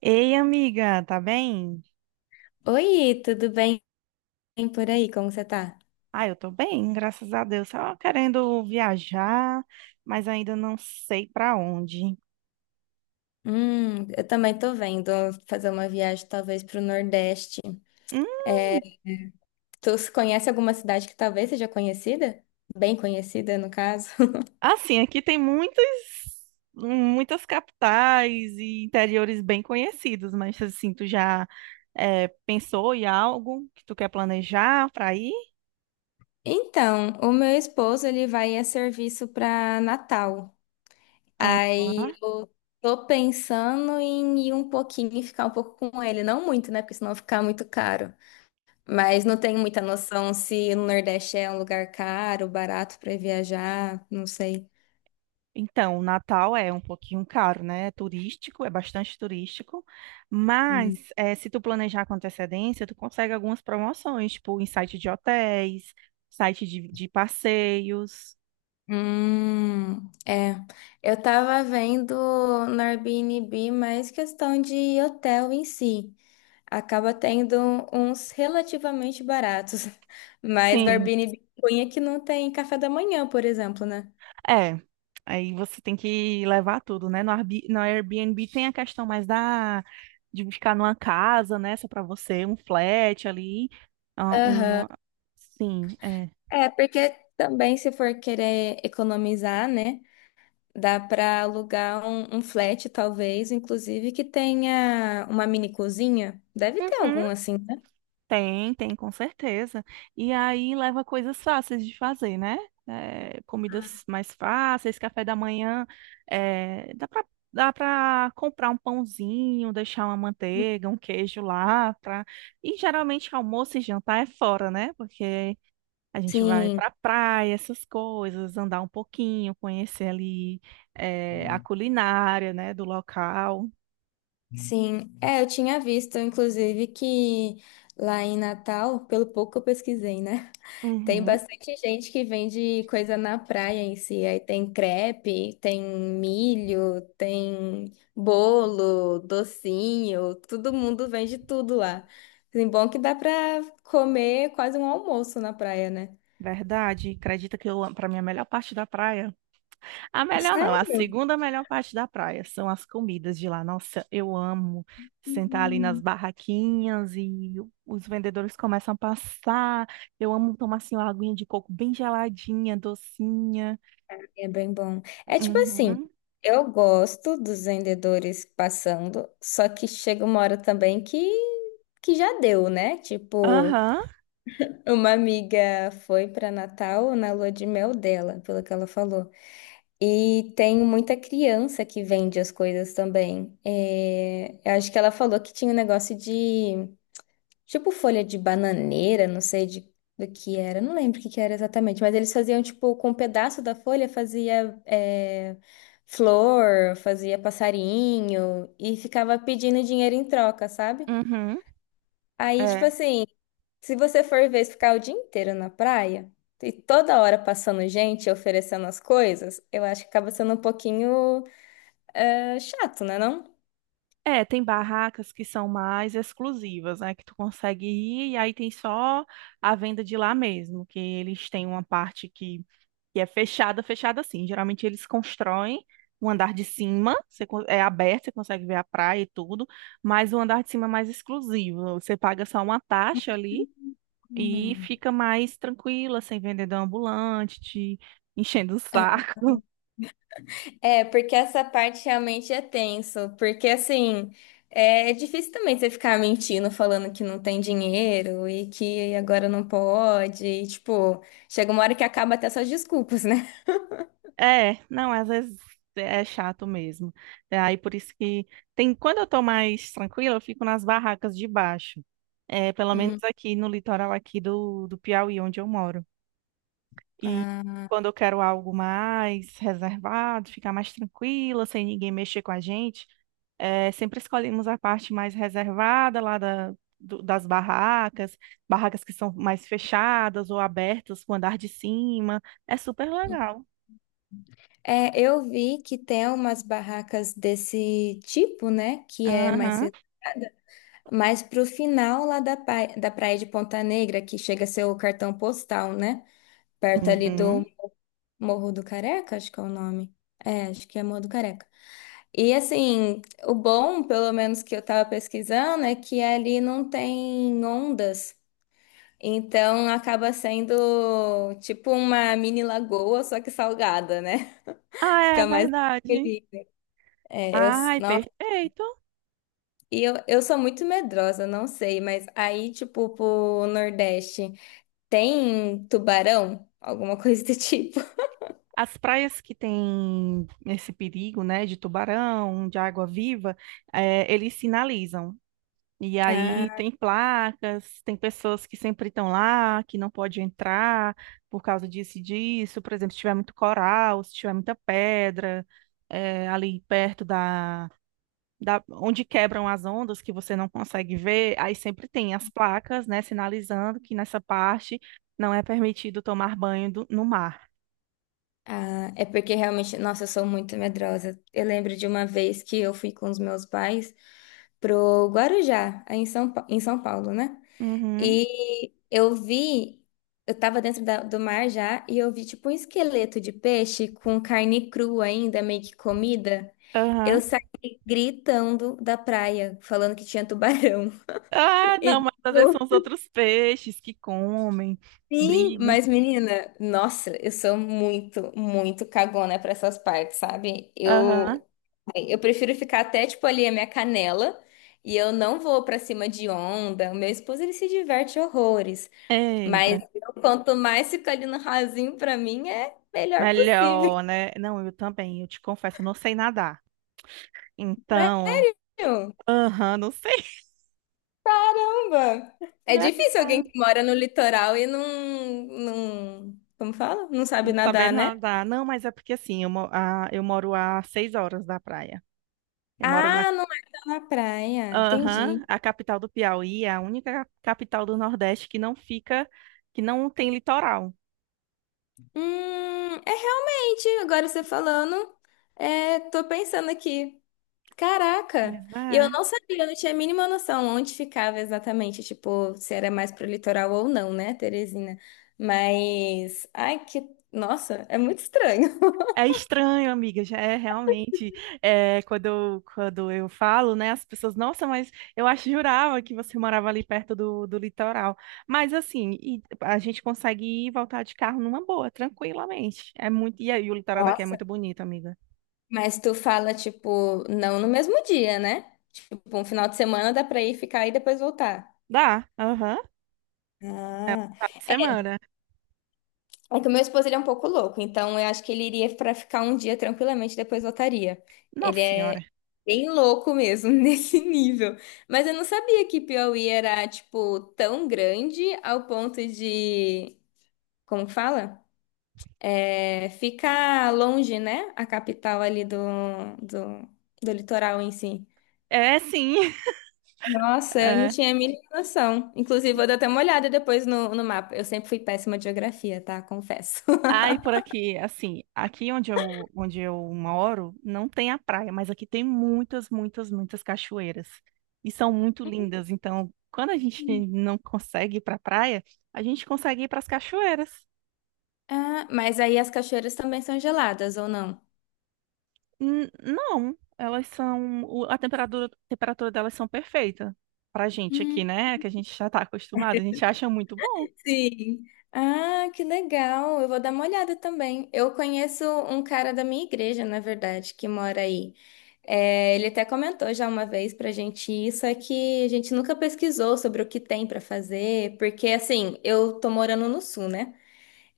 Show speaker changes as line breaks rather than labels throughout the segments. Ei, amiga, tá bem?
Oi, tudo bem por aí? Como você tá?
Ah, eu tô bem, graças a Deus. Só querendo viajar, mas ainda não sei pra onde.
Eu também tô vendo fazer uma viagem talvez pro Nordeste.
Hum,
É, tu se conhece alguma cidade que talvez seja conhecida? Bem conhecida, no caso.
assim, aqui tem muitas capitais e interiores bem conhecidos, mas assim, tu já pensou em algo que tu quer planejar pra ir?
Então, o meu esposo, ele vai a serviço para Natal. Aí
Ah.
eu tô pensando em ir um pouquinho e ficar um pouco com ele. Não muito, né? Porque senão ficar muito caro. Mas não tenho muita noção se no Nordeste é um lugar caro, barato para viajar, não sei.
Então, o Natal é um pouquinho caro, né? É turístico, é bastante turístico,
Hum,
mas se tu planejar com antecedência, tu consegue algumas promoções, tipo em site de hotéis, site de passeios.
Hum, é. Eu tava vendo no Airbnb mais questão de hotel em si. Acaba tendo uns relativamente baratos. Mas no
Sim,
Airbnb cunha que não tem café da manhã, por exemplo, né?
é. Aí você tem que levar tudo, né? No Airbnb tem a questão mais da de ficar numa casa, né? Só para você, um flat ali, ah,
Aham.
uma, sim, é.
É, porque também se for querer economizar, né? Dá pra alugar um flat, talvez, inclusive, que tenha uma mini cozinha. Deve ter
Uhum.
algum assim, né?
Tem, tem, com certeza. E aí leva coisas fáceis de fazer, né? É, comidas mais fáceis, café da manhã, é, dá para comprar um pãozinho, deixar uma manteiga, um queijo lá, pra... E geralmente almoço e jantar é fora, né? Porque a gente vai
Sim.
para praia, essas coisas, andar um pouquinho, conhecer ali é, a culinária, né, do local.
Sim, é, eu tinha visto, inclusive, que lá em Natal, pelo pouco que eu pesquisei, né? Tem
Uhum,
bastante gente que vende coisa na praia em si. Aí tem crepe, tem milho, tem bolo, docinho, todo mundo vende tudo lá. Assim, bom que dá pra comer quase um almoço na praia, né?
verdade. Acredita que eu para mim a melhor parte da praia. A melhor não, a
Sério?
segunda melhor parte da praia são as comidas de lá. Nossa, eu amo sentar ali nas barraquinhas e os vendedores começam a passar. Eu amo tomar assim uma aguinha de coco bem geladinha, docinha.
É bem bom. É tipo assim,
Uhum.
eu gosto dos vendedores passando, só que chega uma hora também que já deu, né? Tipo,
Aham.
uma amiga foi para Natal na lua de mel dela, pelo que ela falou. E tem muita criança que vende as coisas também. É, eu acho que ela falou que tinha um negócio de tipo folha de bananeira, não sei de, do que era, não lembro o que que era exatamente, mas eles faziam, tipo, com um pedaço da folha fazia é, flor, fazia passarinho e ficava pedindo dinheiro em troca, sabe?
Uhum.
Aí, tipo
É.
assim, se você for ver ficar o dia inteiro na praia e toda hora passando gente oferecendo as coisas, eu acho que acaba sendo um pouquinho é, chato, né, não?
É, tem barracas que são mais exclusivas, né? Que tu consegue ir e aí tem só a venda de lá mesmo, que eles têm uma parte que é fechada, fechada assim. Geralmente eles constroem o andar de cima, você é aberto, você consegue ver a praia e tudo, mas o andar de cima é mais exclusivo. Você paga só uma taxa ali e
Hum,
fica mais tranquila, sem vendedor ambulante, te enchendo o
é.
saco.
É, porque essa parte realmente é tenso, porque assim, é difícil também você ficar mentindo, falando que não tem dinheiro e que agora não pode, e, tipo, chega uma hora que acaba até suas desculpas, né?
É, não, às vezes é chato mesmo. É, aí por isso que tem, quando eu tô mais tranquila, eu fico nas barracas de baixo. É, pelo
Hum,
menos aqui no litoral aqui do Piauí, onde eu moro. E
ah,
quando eu quero algo mais reservado, ficar mais tranquila, sem ninguém mexer com a gente, sempre escolhemos a parte mais reservada lá das barracas, barracas que são mais fechadas ou abertas com o andar de cima. É super legal.
é, eu vi que tem umas barracas desse tipo, né, que é mais
Aham.
reservada, mas pro final lá da, pai- da Praia de Ponta Negra, que chega a ser o cartão postal, né, perto ali do
Uhum.
Morro do Careca, acho que é o nome. É, acho que é Morro do Careca. E assim, o bom, pelo menos que eu tava pesquisando, é que ali não tem ondas. Então acaba sendo tipo uma mini lagoa, só que salgada, né?
Ah, é
Fica mais
verdade.
feliz. É, eu,
Ai,
nossa,
perfeito.
e eu sou muito medrosa, não sei, mas aí, tipo, pro Nordeste, tem tubarão? Alguma coisa do tipo.
As praias que têm esse perigo, né, de tubarão, de água-viva, eles sinalizam. E aí
Ah,
tem placas, tem pessoas que sempre estão lá, que não pode entrar por causa disso e disso. Por exemplo, se tiver muito coral, se tiver muita pedra, ali perto da, da onde quebram as ondas que você não consegue ver, aí sempre tem as placas, né, sinalizando que nessa parte não é permitido tomar banho no mar.
ah, é porque realmente, nossa, eu sou muito medrosa. Eu lembro de uma vez que eu fui com os meus pais pro Guarujá, aí em São, Pa- em São Paulo, né?
Uhum,
E eu vi, eu tava dentro da- do mar já, e eu vi tipo um esqueleto de peixe com carne crua ainda, meio que comida. Eu
aham.
saí gritando da praia, falando que tinha tubarão.
Ah, não,
E
mas às vezes são
no
os outros peixes que comem,
fim,
brigam.
mas menina, nossa, eu sou muito, muito cagona para essas partes, sabe?
Aham.
Eu assim, eu prefiro ficar até, tipo, ali a minha canela. E eu não vou pra cima de onda. O meu esposo, ele se diverte horrores.
Eita.
Mas eu, quanto mais fica ali no rasinho, pra mim, é melhor possível.
Melhor, né? Não, eu também, eu te confesso, eu não sei nadar.
Né?
Então,
Meu?
aham, não sei.
Caramba! É
Mulher do
difícil alguém
céu,
que mora no litoral e não, não... Como fala? Não sabe
não saber
nadar, né?
nadar. Não, mas é porque assim, eu moro a 6 horas da praia. Eu moro na.
Ah, não é só na praia.
Aham,
Entendi.
a capital do Piauí é a única capital do Nordeste que não fica, que não tem litoral.
É realmente, agora você falando, é, tô pensando aqui. Caraca!
Mas
E eu
é.
não sabia, eu não tinha a mínima noção onde ficava exatamente, tipo, se era mais pro litoral ou não, né, Teresina? Mas, ai, que, nossa, é muito estranho.
É estranho, amiga, já é realmente. É, quando eu falo, né, as pessoas, nossa, mas eu acho jurava que você morava ali perto do litoral. Mas assim, e a gente consegue ir e voltar de carro numa boa, tranquilamente. É muito, e aí o litoral daqui é muito
Nossa.
bonito, amiga.
Mas tu fala, tipo, não no mesmo dia, né? Tipo, um final de semana dá pra ir ficar e depois voltar.
Dá, aham, é um
Ah.
final de semana.
É que o meu esposo ele é um pouco louco, então eu acho que ele iria pra ficar um dia tranquilamente e depois voltaria. Ele
Nossa senhora.
é bem louco mesmo, nesse nível. Mas eu não sabia que Piauí era, tipo, tão grande ao ponto de. Como que fala? É, ficar longe, né? A capital ali do, do, do litoral em si.
É sim.
Nossa, eu não tinha a mínima noção. Inclusive, vou dar até uma olhada depois no mapa. Eu sempre fui péssima de geografia, tá? Confesso.
Ai, por aqui, assim, onde eu moro, não tem a praia, mas aqui tem muitas cachoeiras. E são muito lindas. Então, quando a gente não consegue ir pra praia, a gente consegue ir para as cachoeiras.
Ah, mas aí as cachoeiras também são geladas, ou não?
Não, elas são. Temperatura delas são perfeita. Pra gente aqui,
Hum,
né? Que a gente já tá acostumado, a gente acha muito bom.
sim. Ah, que legal. Eu vou dar uma olhada também. Eu conheço um cara da minha igreja, na verdade, que mora aí. É, ele até comentou já uma vez pra gente isso, é que a gente nunca pesquisou sobre o que tem pra fazer, porque assim, eu tô morando no sul, né?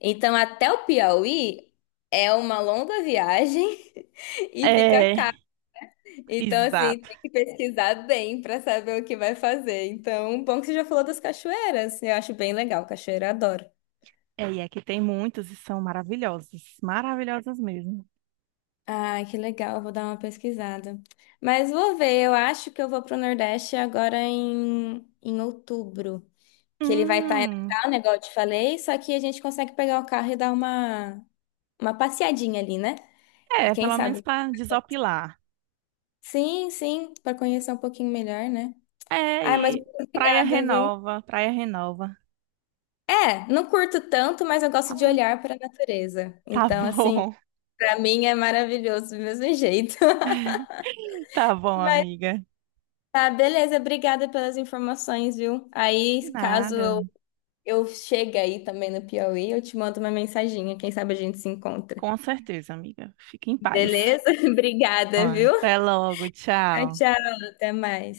Então até o Piauí é uma longa viagem e fica caro.
É,
Então, assim,
exato.
tem que pesquisar bem para saber o que vai fazer. Então, bom que você já falou das cachoeiras. Eu acho bem legal, cachoeira eu adoro.
É, e aqui tem muitas e são maravilhosas. Maravilhosas mesmo.
Ai, que legal, vou dar uma pesquisada. Mas vou ver, eu acho que eu vou pro Nordeste agora em outubro. Que ele vai estar em
Hum.
Natal, né, igual eu te falei, só que a gente consegue pegar o carro e dar uma passeadinha ali, né? E
É,
quem
pelo menos
sabe?
pra desopilar.
Sim, sim, para conhecer um pouquinho melhor, né?
É,
Ai, mas
e
muito
praia
obrigada, viu?
renova, praia renova.
É, não curto tanto, mas eu gosto de
Ah,
olhar para a natureza.
tá
Então, assim,
bom.
para mim é maravilhoso do mesmo jeito.
Tá bom,
Mas
amiga.
tá, beleza, obrigada pelas informações, viu? Aí, caso
Nada.
eu chegue aí também no Piauí, eu te mando uma mensaginha, quem sabe a gente se encontra.
Com certeza, amiga. Fique em paz.
Beleza?
Ó,
Obrigada, viu?
até logo,
Tchau,
tchau.
tchau, até mais.